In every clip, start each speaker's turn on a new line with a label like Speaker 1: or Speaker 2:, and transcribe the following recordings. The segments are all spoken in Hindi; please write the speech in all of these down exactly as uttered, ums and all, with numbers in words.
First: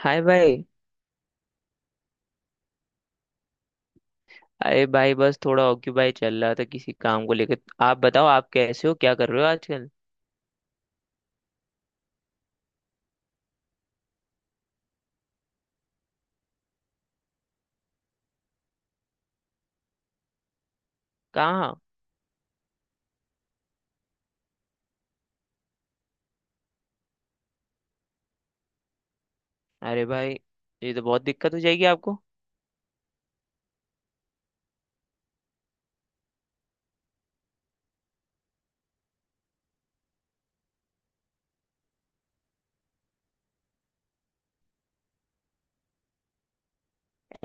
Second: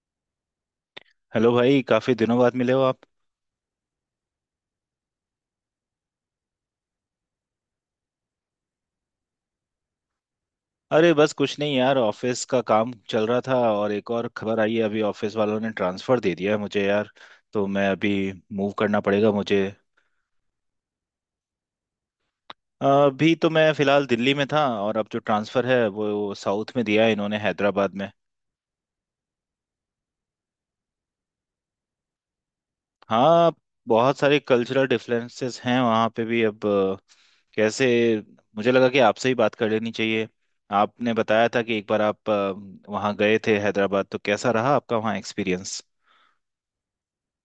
Speaker 1: हाय भाई।
Speaker 2: हेलो भाई, काफी दिनों बाद मिले हो आप।
Speaker 1: अरे भाई, बस थोड़ा ऑक्यूपाई चल रहा था किसी काम को लेकर। आप बताओ, आप कैसे हो, क्या कर रहे हो आजकल?
Speaker 2: अरे बस कुछ नहीं यार, ऑफिस का काम चल रहा था। और एक और खबर आई है, अभी ऑफिस वालों ने ट्रांसफर दे दिया है मुझे यार। तो मैं अभी मूव करना पड़ेगा मुझे।
Speaker 1: कहाँ?
Speaker 2: अ, अभी तो मैं फिलहाल दिल्ली में था, और अब जो ट्रांसफर है वो साउथ में दिया है इन्होंने, हैदराबाद में।
Speaker 1: अरे भाई, ये तो बहुत दिक्कत हो जाएगी आपको।
Speaker 2: हाँ, बहुत सारे कल्चरल डिफरेंसेस हैं वहाँ पे भी अब। अ, कैसे, मुझे लगा कि आपसे ही बात कर लेनी चाहिए। आपने बताया था कि एक बार आप अ, वहाँ गए थे हैदराबाद, तो कैसा रहा आपका वहाँ एक्सपीरियंस।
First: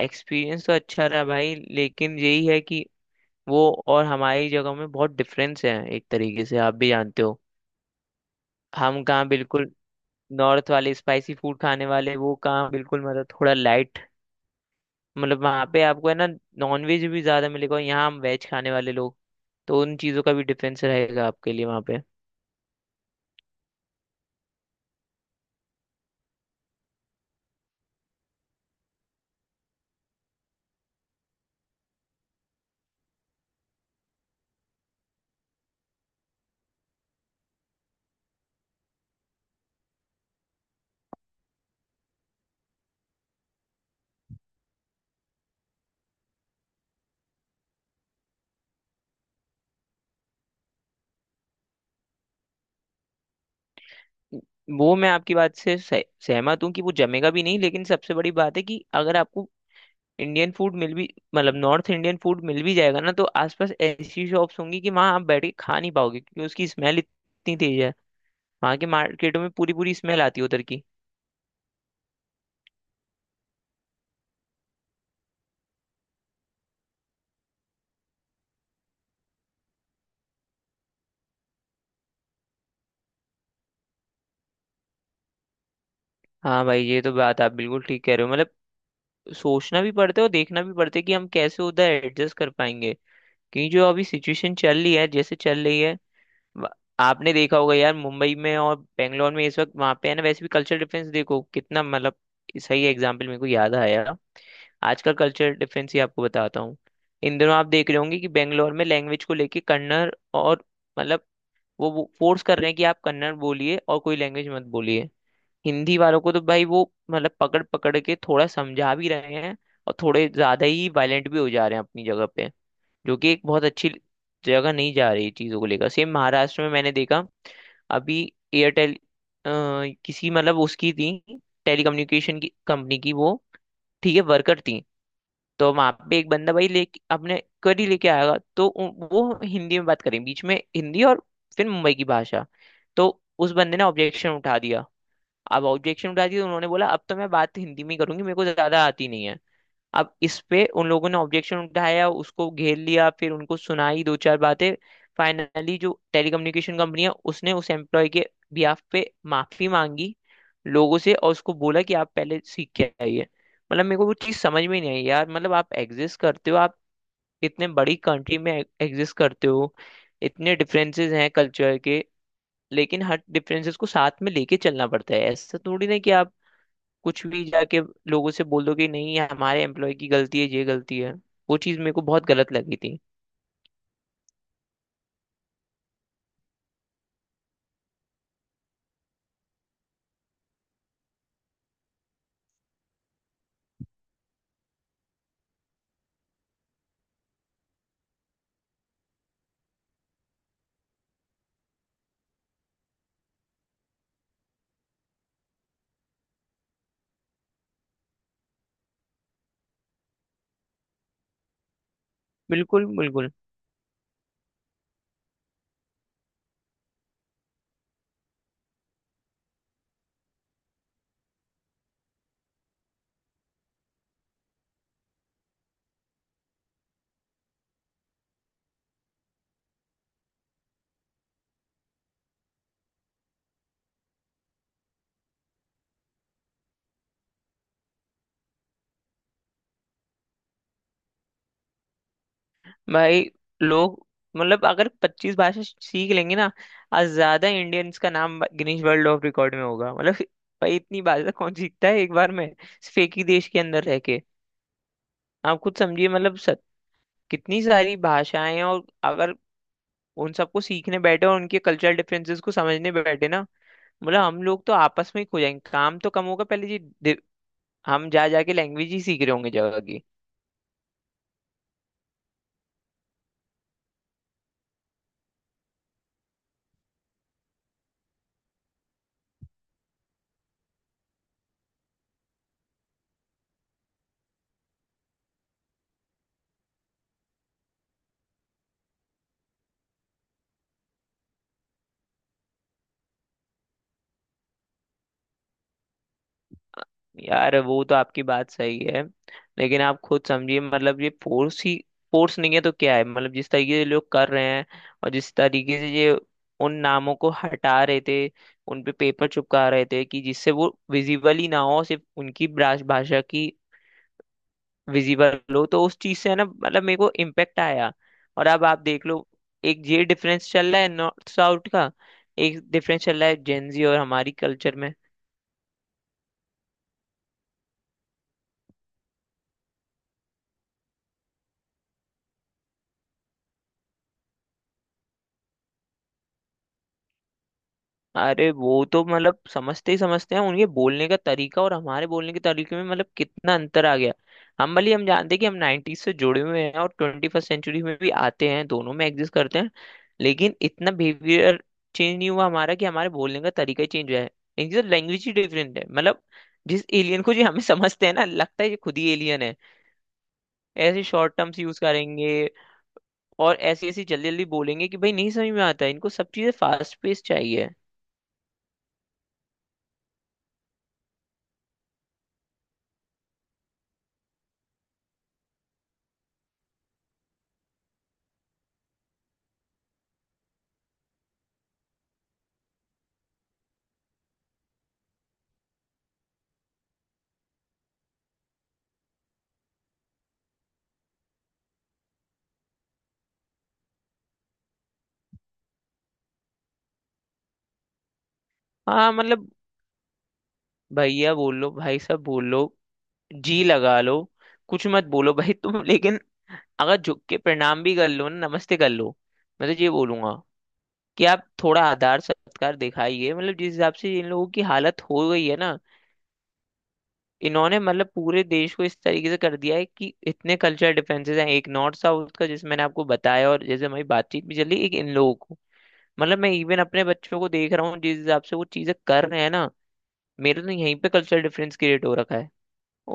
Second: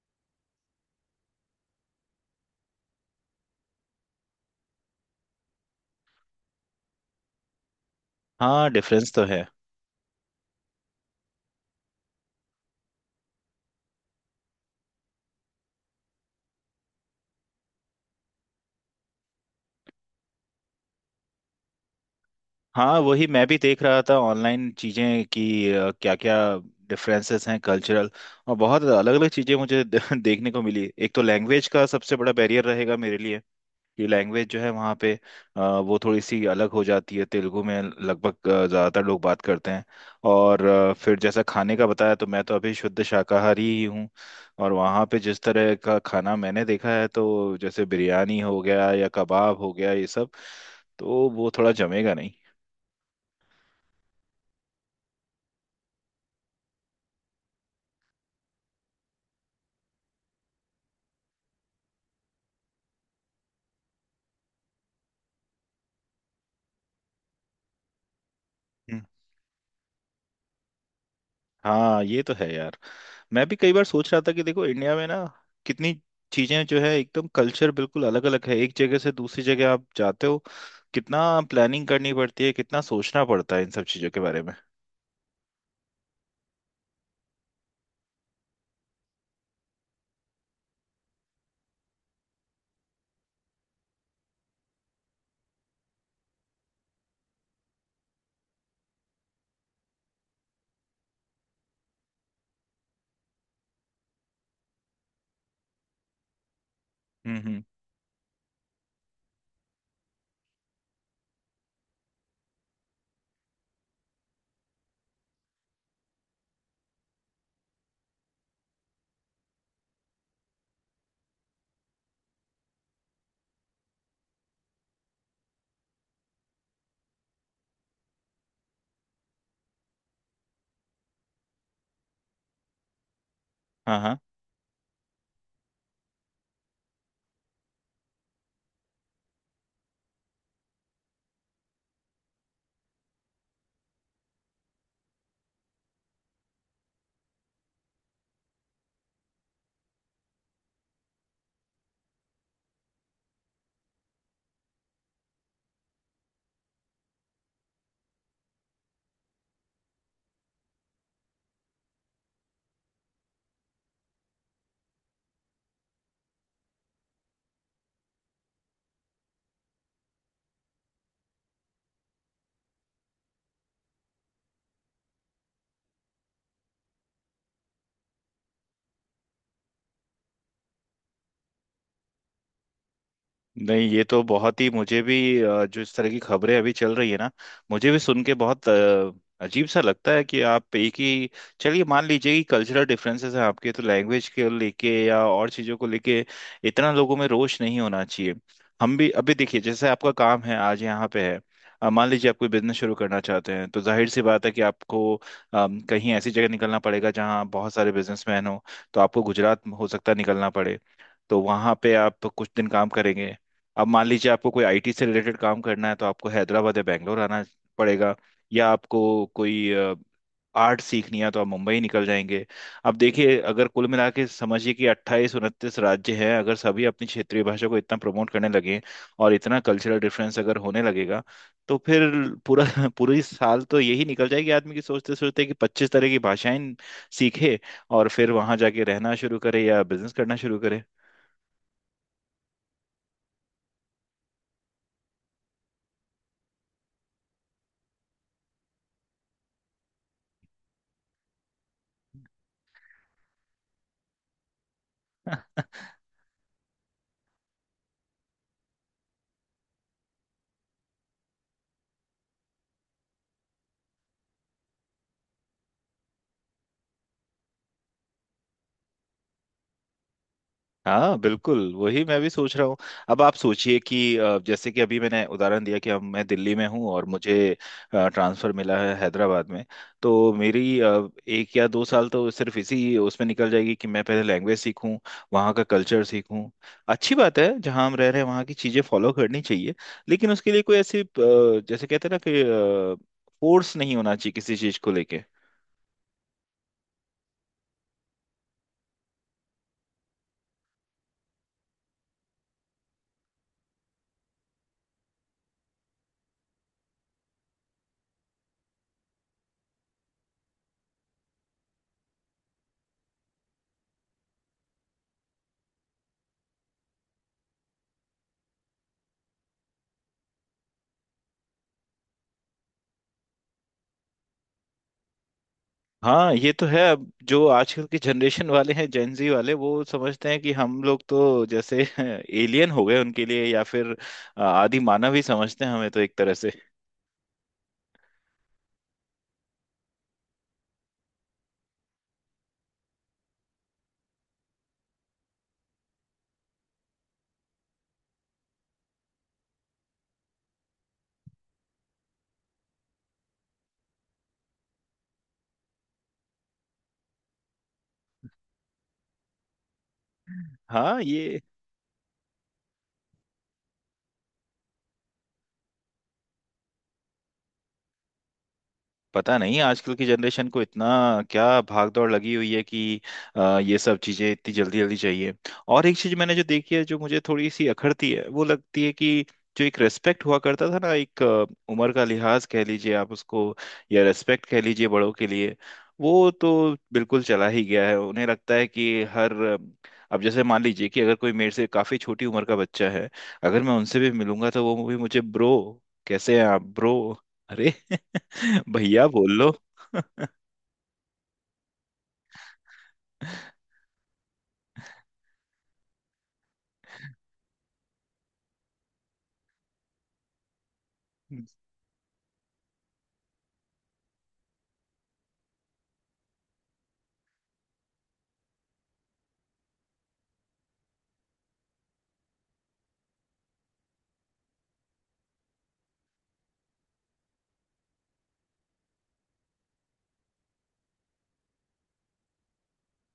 Speaker 1: एक्सपीरियंस तो अच्छा रहा भाई, लेकिन यही है कि वो और हमारी जगह में बहुत डिफरेंस है, एक तरीके से आप भी जानते हो।
Speaker 2: हाँ,
Speaker 1: हम
Speaker 2: डिफरेंस तो
Speaker 1: कहाँ
Speaker 2: है।
Speaker 1: बिल्कुल नॉर्थ वाले स्पाइसी फूड खाने वाले, वो कहाँ बिल्कुल, मतलब थोड़ा लाइट। मतलब वहाँ पे आपको है ना, नॉन वेज भी ज़्यादा मिलेगा और यहाँ हम वेज खाने वाले लोग। तो उन चीज़ों का भी डिफरेंस रहेगा आपके लिए वहाँ पे।
Speaker 2: हाँ, वही मैं भी देख रहा था ऑनलाइन चीज़ें कि क्या क्या डिफरेंसेस हैं कल्चरल, और बहुत अलग अलग चीज़ें मुझे देखने को मिली। एक तो लैंग्वेज का सबसे बड़ा बैरियर रहेगा मेरे लिए। कि लैंग्वेज जो है वहाँ पे अ, वो थोड़ी सी अलग हो जाती है, तेलुगु में लगभग अ, ज़्यादातर लोग बात करते हैं। और अ, फिर जैसा खाने का बताया, तो मैं तो अभी शुद्ध शाकाहारी ही हूँ। और वहाँ पे जिस तरह का खाना मैंने देखा है, तो जैसे बिरयानी हो गया या कबाब हो गया ये सब, तो वो थोड़ा जमेगा नहीं।
Speaker 1: वो मैं आपकी बात से सह, सहमत हूँ कि वो जमेगा भी नहीं, लेकिन सबसे बड़ी बात है कि अगर आपको इंडियन फूड मिल भी, मतलब नॉर्थ इंडियन फूड मिल भी जाएगा ना, तो आसपास ऐसी शॉप्स होंगी कि वहाँ आप बैठ के खा नहीं पाओगे, क्योंकि उसकी स्मेल इतनी तेज है। वहाँ के मार्केटों में पूरी पूरी स्मेल आती है उधर की।
Speaker 2: हाँ, ये तो है यार। मैं भी कई बार सोच रहा था कि देखो, इंडिया में ना कितनी चीजें जो है एकदम कल्चर बिल्कुल अलग अलग है, एक जगह से दूसरी जगह आप जाते हो। कितना प्लानिंग करनी पड़ती है, कितना सोचना पड़ता है इन सब चीजों के बारे में।
Speaker 1: हाँ भाई, ये तो बात आप बिल्कुल ठीक कह रहे हो। मतलब सोचना भी पड़ता है और देखना भी पड़ता है कि हम कैसे उधर एडजस्ट कर पाएंगे, क्योंकि जो अभी सिचुएशन चल रही है जैसे चल रही है। व- आपने देखा होगा यार, मुंबई में और बेंगलोर में इस वक्त वहां पे है ना, वैसे भी कल्चर डिफरेंस देखो कितना, मतलब सही एग्जाम्पल मेरे को याद आया। आजकल कल्चर डिफरेंस ही आपको बताता हूँ।
Speaker 2: हम्म,
Speaker 1: इन दिनों
Speaker 2: हम्म।
Speaker 1: आप देख रहे होंगे कि बेंगलोर में लैंग्वेज को लेके कन्नड़, और, मतलब, वो फोर्स कर रहे हैं कि आप कन्नड़ बोलिए और कोई लैंग्वेज मत बोलिए। हिंदी वालों को तो भाई वो मतलब पकड़ पकड़ के थोड़ा समझा भी रहे हैं, और थोड़े ज्यादा ही वायलेंट भी हो जा रहे हैं अपनी जगह पे, जो कि एक बहुत अच्छी जगह नहीं जा रही चीज़ों को लेकर। सेम महाराष्ट्र में मैंने देखा अभी, एयरटेल किसी मतलब उसकी थी, टेलीकम्युनिकेशन की कंपनी की वो,
Speaker 2: हाँ,
Speaker 1: ठीक
Speaker 2: हाँ।
Speaker 1: है, वर्कर थी। तो वहां पे एक बंदा भाई लेके अपने करी लेके आएगा, तो उ- वो हिंदी में बात करें, बीच में हिंदी और फिर मुंबई की भाषा। तो उस बंदे ने ऑब्जेक्शन उठा दिया। अब ऑब्जेक्शन उठा दिया तो उन्होंने बोला अब तो मैं बात हिंदी में ही करूंगी, मेरे को ज्यादा आती नहीं है। अब इस पे उन लोगों ने ऑब्जेक्शन उठाया, उसको घेर लिया, फिर उनको सुनाई दो चार बातें। फाइनली जो टेलीकम्युनिकेशन कंपनी है, उसने उस एम्प्लॉय के बिहाफ पे माफी मांगी लोगों से, और उसको बोला कि आप पहले सीख के आइए। मतलब मेरे को वो चीज़ समझ में नहीं आई यार। मतलब आप एग्जिस्ट करते हो, आप इतने बड़ी कंट्री में एग्जिस्ट करते हो, इतने डिफरेंसेस हैं कल्चर के, लेकिन हर डिफरेंसेस को साथ में लेके चलना पड़ता है। ऐसा थोड़ी ना कि आप कुछ भी जाके लोगों से बोल दो कि नहीं, ये हमारे एम्प्लॉय की गलती है, ये गलती है। वो चीज़ मेरे को बहुत गलत लगी थी।
Speaker 2: नहीं, ये तो बहुत ही मुझे भी। अ, जो इस तरह की खबरें अभी चल रही है ना, मुझे भी सुन के बहुत अ, अजीब सा लगता है कि आप एक ही। चलिए, मान लीजिए कि कल्चरल डिफरेंसेस हैं आपके, तो लैंग्वेज के लेके या और चीज़ों को लेके, इतना लोगों में रोष नहीं होना चाहिए। हम भी अभी देखिए, जैसे आपका काम है आज यहाँ पे है। अ, मान लीजिए आप कोई बिजनेस शुरू करना चाहते हैं, तो जाहिर सी बात है कि आपको अम, कहीं ऐसी जगह निकलना पड़ेगा जहाँ बहुत सारे बिजनेसमैन हो। तो आपको गुजरात हो सकता है निकलना पड़े, तो वहां पे आप कुछ दिन
Speaker 1: बिल्कुल,
Speaker 2: काम करेंगे।
Speaker 1: बिल्कुल।
Speaker 2: अब मान लीजिए आपको कोई आईटी से रिलेटेड काम करना है, तो आपको हैदराबाद या बैंगलोर आना पड़ेगा। या आपको कोई आर्ट सीखनी है, तो आप मुंबई निकल जाएंगे। अब देखिए, अगर कुल मिला के समझिए कि अट्ठाईस उनतीस राज्य हैं, अगर सभी अपनी क्षेत्रीय भाषा को इतना प्रमोट करने लगे और इतना कल्चरल डिफरेंस अगर होने लगेगा, तो फिर पूरा पूरी साल तो यही निकल जाएगी आदमी की, सोचते सोचते कि पच्चीस तरह की भाषाएं सीखे और फिर वहां जाके रहना शुरू करे या बिजनेस करना शुरू करे।
Speaker 1: भाई लोग, मतलब अगर पच्चीस भाषा सीख लेंगे ना, आज ज्यादा इंडियंस का नाम गिनीज वर्ल्ड ऑफ रिकॉर्ड में होगा। मतलब भाई, इतनी भाषा कौन सीखता है एक बार में सिर्फ एक ही देश के अंदर रह के? आप खुद समझिए, मतलब सत, कितनी सारी भाषाएं हैं, और अगर उन सबको सीखने बैठे और उनके कल्चरल डिफरेंसेस को समझने बैठे ना, मतलब हम लोग तो आपस में ही खो जाएंगे, काम तो कम होगा पहले जी। हम जा जाके लैंग्वेज ही सीख रहे होंगे जगह की।
Speaker 2: हाँ, बिल्कुल वही मैं भी सोच रहा हूँ। अब आप सोचिए कि अ, जैसे कि अभी मैंने उदाहरण दिया कि हम मैं दिल्ली में हूँ और मुझे ट्रांसफर मिला है हैदराबाद में। तो मेरी अ, एक या दो साल तो सिर्फ इसी उसमें निकल जाएगी कि मैं पहले लैंग्वेज सीखूँ, वहाँ का कल्चर सीखूँ। अच्छी बात है जहाँ हम रह रहे हैं वहाँ की चीज़ें फॉलो करनी चाहिए। लेकिन उसके लिए कोई ऐसी अ, जैसे कहते हैं ना कि फोर्स नहीं होना चाहिए किसी चीज़ को लेके।
Speaker 1: यार वो तो आपकी बात सही है, लेकिन आप खुद समझिए, मतलब ये फोर्स ही, फोर्स नहीं है तो क्या है? मतलब जिस तरीके से लोग कर रहे हैं, और जिस तरीके से ये उन नामों को हटा रहे थे, उन पे पेपर चिपका रहे थे कि जिससे वो विजिबल ही ना हो, सिर्फ उनकी ब्रास- भाषा की विजिबल हो, तो उस चीज से है ना, मतलब मेरे को इम्पेक्ट आया। और अब आप देख लो, एक ये डिफरेंस चल रहा है नॉर्थ साउथ का, एक डिफरेंस चल रहा है जेंजी और हमारी कल्चर में।
Speaker 2: हाँ, ये तो है। अब जो आजकल के जनरेशन वाले हैं, जेनजी वाले, वो समझते हैं कि हम लोग तो जैसे एलियन हो गए उनके लिए, या फिर आदि मानव ही समझते हैं हमें तो एक तरह से।
Speaker 1: अरे वो तो मतलब समझते ही समझते हैं। उनके बोलने का तरीका और हमारे बोलने के तरीके में मतलब कितना अंतर आ गया। हम भले ही हम जानते हैं कि हम नाइंटीज़ से जुड़े हुए हैं और ट्वेंटी फर्स्ट सेंचुरी में भी आते हैं, दोनों में एग्जिस्ट करते हैं, लेकिन इतना बिहेवियर चेंज नहीं हुआ हमारा, कि हमारे बोलने का तरीका ही चेंज हुआ है। इनकी तो लैंग्वेज ही डिफरेंट है, मतलब जिस एलियन को जी हमें समझते हैं ना, लगता है ये खुद ही एलियन है।
Speaker 2: हाँ,
Speaker 1: ऐसे शॉर्ट
Speaker 2: ये
Speaker 1: टर्म्स यूज करेंगे, और ऐसी ऐसी जल्दी जल्दी बोलेंगे कि भाई नहीं समझ में आता है। इनको सब चीजें फास्ट पेस चाहिए।
Speaker 2: पता नहीं आजकल की जनरेशन को इतना क्या भाग दौड़ लगी हुई है कि अ, ये सब चीजें इतनी जल्दी जल्दी चाहिए। और एक चीज मैंने जो देखी है जो मुझे थोड़ी सी अखरती है, वो लगती है कि जो एक रेस्पेक्ट हुआ करता था ना, एक अ, उम्र का लिहाज कह लीजिए आप उसको, या रेस्पेक्ट कह लीजिए बड़ों के लिए, वो तो बिल्कुल चला ही गया है। उन्हें लगता है कि हर। अब जैसे मान लीजिए कि अगर कोई मेरे से काफी छोटी उम्र का बच्चा है, अगर मैं उनसे भी मिलूंगा तो वो भी मुझे ब्रो, कैसे हैं आप ब्रो। अरे भैया
Speaker 1: हाँ
Speaker 2: बोल
Speaker 1: मतलब,
Speaker 2: लो।
Speaker 1: भैया बोलो, भाई साहब बोलो, जी लगा लो, कुछ मत बोलो भाई तुम, लेकिन अगर झुक के प्रणाम भी कर लो ना, नमस्ते कर लो। मैं तो ये बोलूंगा कि आप थोड़ा आदर सत्कार दिखाइए। मतलब जिस हिसाब से इन लोगों की हालत हो गई है ना, इन्होंने मतलब पूरे देश को इस तरीके से कर दिया है, कि इतने कल्चरल डिफरेंसेस हैं, एक नॉर्थ साउथ का जिस मैंने आपको बताया, और जैसे हमारी बातचीत भी चली, एक इन लोगों को। मतलब मैं इवन अपने बच्चों को देख रहा हूँ जिस हिसाब से वो चीजें कर रहे हैं ना, मेरे तो यहीं पे कल्चरल डिफरेंस क्रिएट हो रखा है।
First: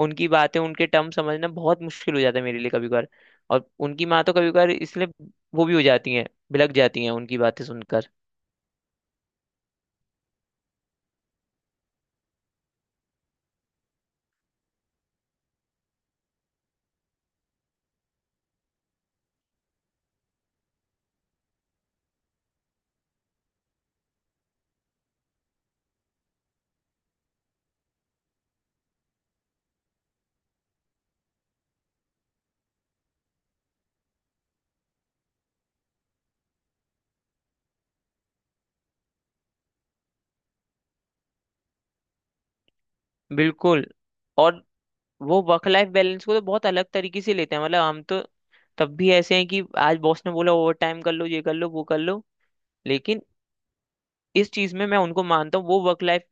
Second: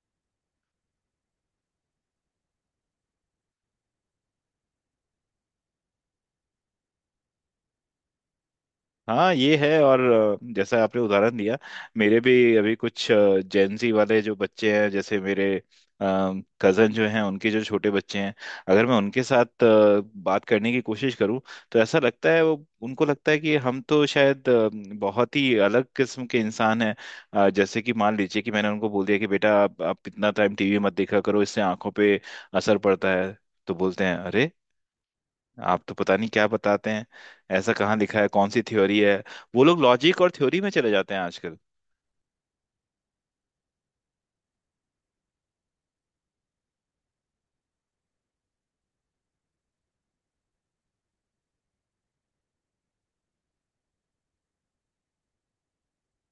Speaker 1: उनकी बातें, उनके टर्म समझना बहुत मुश्किल हो जाता है मेरे लिए कभी कभार। और उनकी माँ तो कभी कभार इसलिए वो भी हो जाती हैं, भिलक जाती हैं उनकी बातें सुनकर।
Speaker 2: हाँ, ये है। और अ, जैसा आपने उदाहरण दिया, मेरे भी अभी कुछ जेनजी वाले जो बच्चे हैं, जैसे मेरे कजन जो हैं उनके जो छोटे बच्चे हैं, अगर मैं उनके साथ अ, बात करने की कोशिश करूं, तो ऐसा लगता है वो, उनको लगता है कि हम तो शायद अ, बहुत ही अलग किस्म के इंसान हैं। अ, जैसे कि मान लीजिए कि मैंने उनको बोल दिया कि बेटा आप, आप इतना टाइम टीवी मत देखा करो, इससे आंखों पे असर पड़ता है। तो बोलते हैं, अरे आप तो पता नहीं क्या बताते हैं, ऐसा कहाँ लिखा है, कौन सी थ्योरी है। वो लोग लॉजिक और थ्योरी में चले जाते हैं आजकल।
Speaker 1: बिल्कुल। और वो वर्क लाइफ बैलेंस को तो बहुत अलग तरीके से लेते हैं। मतलब हम तो तब भी ऐसे हैं कि आज बॉस ने बोला ओवर टाइम कर लो, ये कर लो, वो कर लो, लेकिन इस चीज में मैं उनको मानता हूँ, वो वर्क लाइफ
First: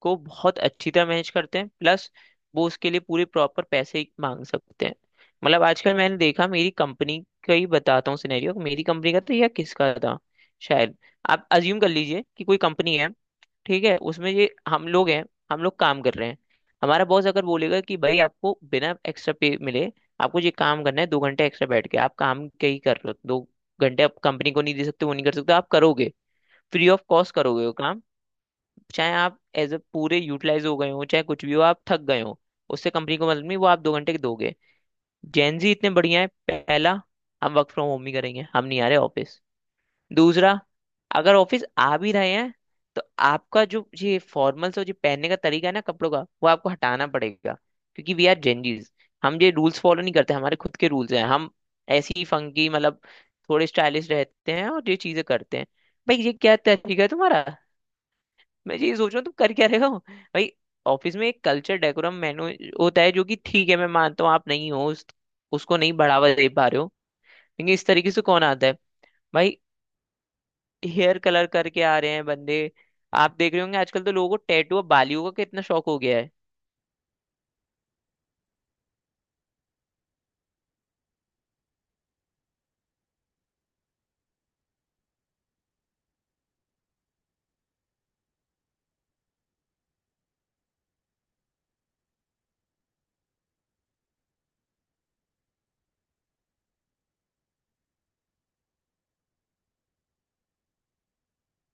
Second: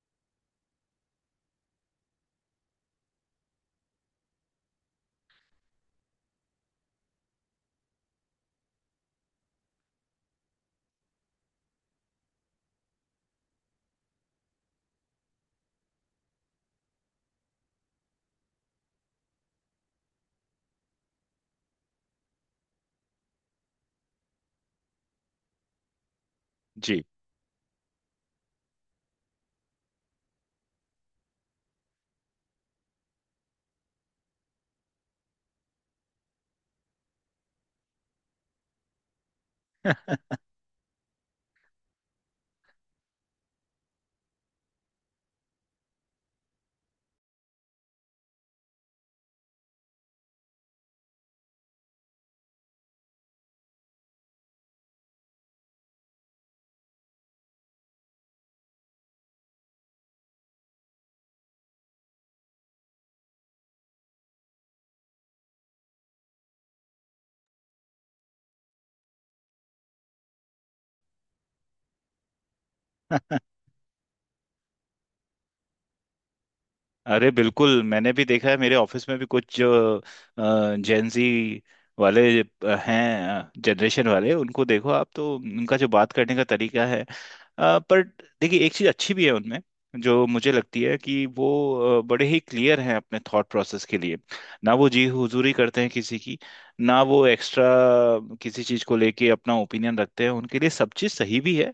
Speaker 1: को बहुत अच्छी तरह मैनेज करते हैं। प्लस वो उसके लिए पूरे प्रॉपर पैसे मांग सकते हैं। मतलब आजकल मैंने देखा, मेरी कंपनी का ही बताता हूँ सिनेरियो, मेरी कंपनी का था या किसका था शायद। आप अज्यूम कर लीजिए कि कोई कंपनी है, ठीक है, उसमें ये हम लोग हैं, हम लोग काम कर रहे हैं। हमारा बॉस अगर बोलेगा कि भाई आपको बिना एक्स्ट्रा पे मिले आपको ये काम करना है, दो घंटे एक्स्ट्रा बैठ के, आप काम क्या ही कर रहे हो, दो घंटे आप कंपनी को नहीं दे सकते? वो नहीं कर सकते। आप करोगे, फ्री ऑफ
Speaker 2: जी।
Speaker 1: कॉस्ट करोगे वो काम। चाहे आप एज अ पूरे यूटिलाइज हो गए हो, चाहे कुछ भी हो, आप थक गए हो, उससे कंपनी को मतलब नहीं, वो आप दो घंटे के दोगे। जेनजी इतने बढ़िया है, पहला, हम वर्क फ्रॉम होम ही करेंगे, हम नहीं आ रहे ऑफिस। दूसरा, अगर ऑफिस आ भी रहे हैं, तो आपका जो ये फॉर्मल्स और जो पहनने का तरीका है ना कपड़ों का, वो आपको हटाना पड़ेगा, क्योंकि वी आर जेनजीज। हम ये रूल्स फॉलो नहीं करते, हमारे खुद के रूल्स हैं, हम ऐसे ही फंकी, मतलब थोड़े स्टाइलिश रहते हैं और ये चीजें करते हैं। भाई ये क्या तरीका है तुम्हारा? मैं यही सोच रहा हूँ तुम कर क्या रहे हो भाई? ऑफिस में एक कल्चर डेकोरम मेनू होता है जो कि, ठीक है मैं मानता हूँ आप नहीं हो, उस, उसको नहीं बढ़ावा दे पा रहे हो, लेकिन इस तरीके से कौन आता है भाई? हेयर कलर करके आ रहे हैं बंदे। आप देख रहे होंगे आजकल तो लोगों को टैटू और बालियों का कितना शौक हो गया है।
Speaker 2: अरे बिल्कुल, मैंने भी देखा है मेरे ऑफिस में भी कुछ जो जेंजी वाले अ, हैं जनरेशन वाले, उनको देखो आप तो उनका जो बात करने का तरीका है अ, पर देखिए, एक चीज़ अच्छी भी है उनमें, जो मुझे लगती है कि वो अ, बड़े ही क्लियर हैं अपने थॉट प्रोसेस के लिए। ना वो जी हुजूरी करते हैं किसी की, ना वो एक्स्ट्रा किसी चीज़ को लेके अपना ओपिनियन रखते हैं। उनके लिए सब चीज़ सही भी है,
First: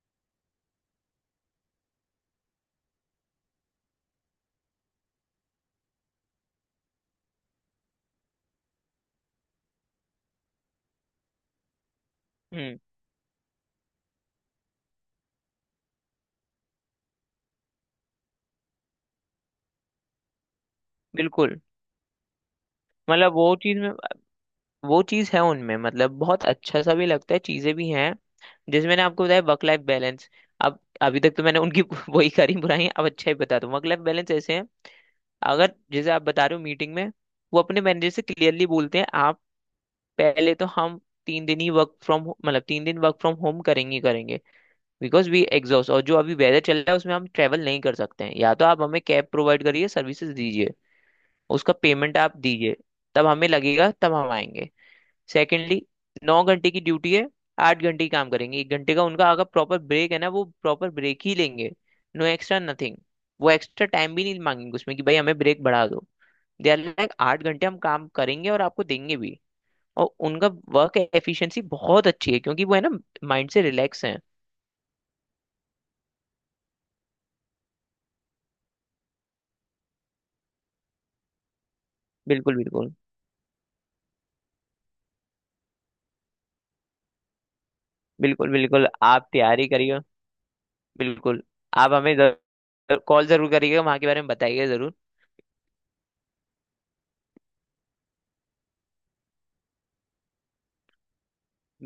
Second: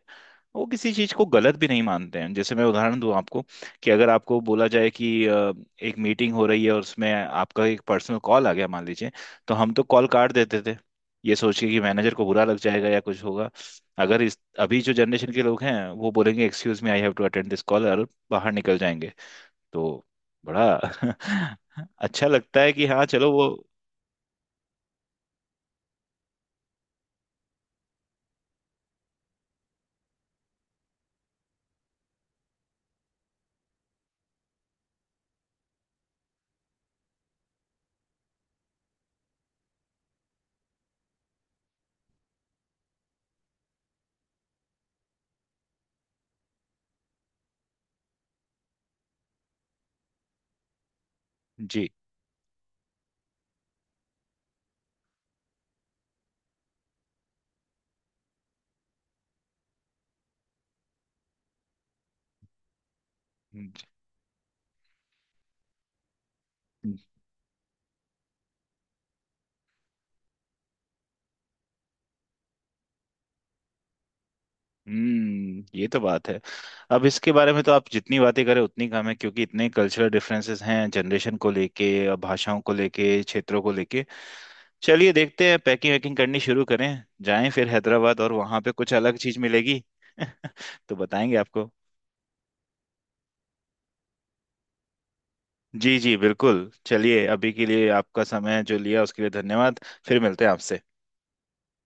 Speaker 2: वो किसी चीज को गलत भी नहीं मानते हैं। जैसे मैं उदाहरण दूं आपको, कि अगर आपको बोला जाए कि अ, एक मीटिंग हो रही है और उसमें आपका एक पर्सनल कॉल आ गया मान लीजिए, तो हम तो कॉल काट देते थे, ये सोच के कि मैनेजर को बुरा लग
Speaker 1: हम्म।
Speaker 2: जाएगा या कुछ होगा। अगर इस अभी जो जनरेशन के लोग हैं वो बोलेंगे, excuse me I have to attend this call, और बाहर निकल जाएंगे। तो बड़ा
Speaker 1: बिल्कुल,
Speaker 2: अच्छा लगता है कि हाँ, चलो
Speaker 1: मतलब
Speaker 2: वो।
Speaker 1: वो चीज में, वो चीज है उनमें, मतलब बहुत अच्छा सा भी लगता है, चीजें भी हैं। जैसे मैंने आपको बताया वर्क लाइफ बैलेंस, अब अभी तक तो मैंने उनकी वही करी बुराई, अब अच्छा ही बता दूं। वर्क लाइफ बैलेंस ऐसे है, अगर जैसे आप बता रहे हो मीटिंग में, वो अपने मैनेजर से क्लियरली बोलते हैं। आप पहले तो हम तीन दिन ही वर्क फ्रॉम मतलब तीन दिन वर्क फ्रॉम होम करेंगे ही करेंगे। बिकॉज वी एग्जॉस्ट, और जो अभी वेदर चल रहा है उसमें हम ट्रैवल नहीं कर सकते हैं, या तो आप हमें कैब प्रोवाइड करिए, सर्विसेज दीजिए, उसका
Speaker 2: जी।
Speaker 1: पेमेंट आप दीजिए। तब हमें लगेगा, तब हम आएंगे। सेकेंडली, नौ घंटे की ड्यूटी है, आठ घंटे ही काम करेंगे। एक घंटे का उनका अगर प्रॉपर ब्रेक है ना, वो प्रॉपर ब्रेक ही लेंगे। No extra nothing. वो एक्स्ट्रा टाइम भी नहीं मांगेंगे उसमें कि भाई हमें ब्रेक बढ़ा दो। दे आर लाइक आठ घंटे हम काम करेंगे और आपको देंगे भी। और उनका वर्क एफिशिएंसी बहुत अच्छी है, क्योंकि वो है ना, माइंड से रिलैक्स हैं।
Speaker 2: हम्म, ये तो बात है। अब इसके बारे में तो आप जितनी बातें करें उतनी कम है, क्योंकि इतने कल्चरल डिफरेंसेस हैं जनरेशन को लेके,
Speaker 1: बिल्कुल,
Speaker 2: भाषाओं को
Speaker 1: बिल्कुल।
Speaker 2: लेके, क्षेत्रों को लेके। चलिए, देखते हैं पैकिंग वैकिंग करनी शुरू करें, जाएं फिर हैदराबाद, और
Speaker 1: बिल्कुल
Speaker 2: वहां पे
Speaker 1: बिल्कुल।
Speaker 2: कुछ अलग
Speaker 1: आप
Speaker 2: चीज
Speaker 1: तैयारी
Speaker 2: मिलेगी
Speaker 1: करिएगा।
Speaker 2: तो बताएंगे
Speaker 1: बिल्कुल।
Speaker 2: आपको।
Speaker 1: आप हमें कॉल जरूर करिएगा, वहाँ के बारे में बताइएगा जरूर।
Speaker 2: जी जी, बिल्कुल। चलिए, अभी के लिए आपका समय जो लिया उसके लिए धन्यवाद। फिर मिलते हैं आपसे।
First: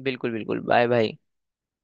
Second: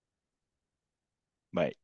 Speaker 1: बिल्कुल बिल्कुल। Bye bye.
Speaker 2: बाय।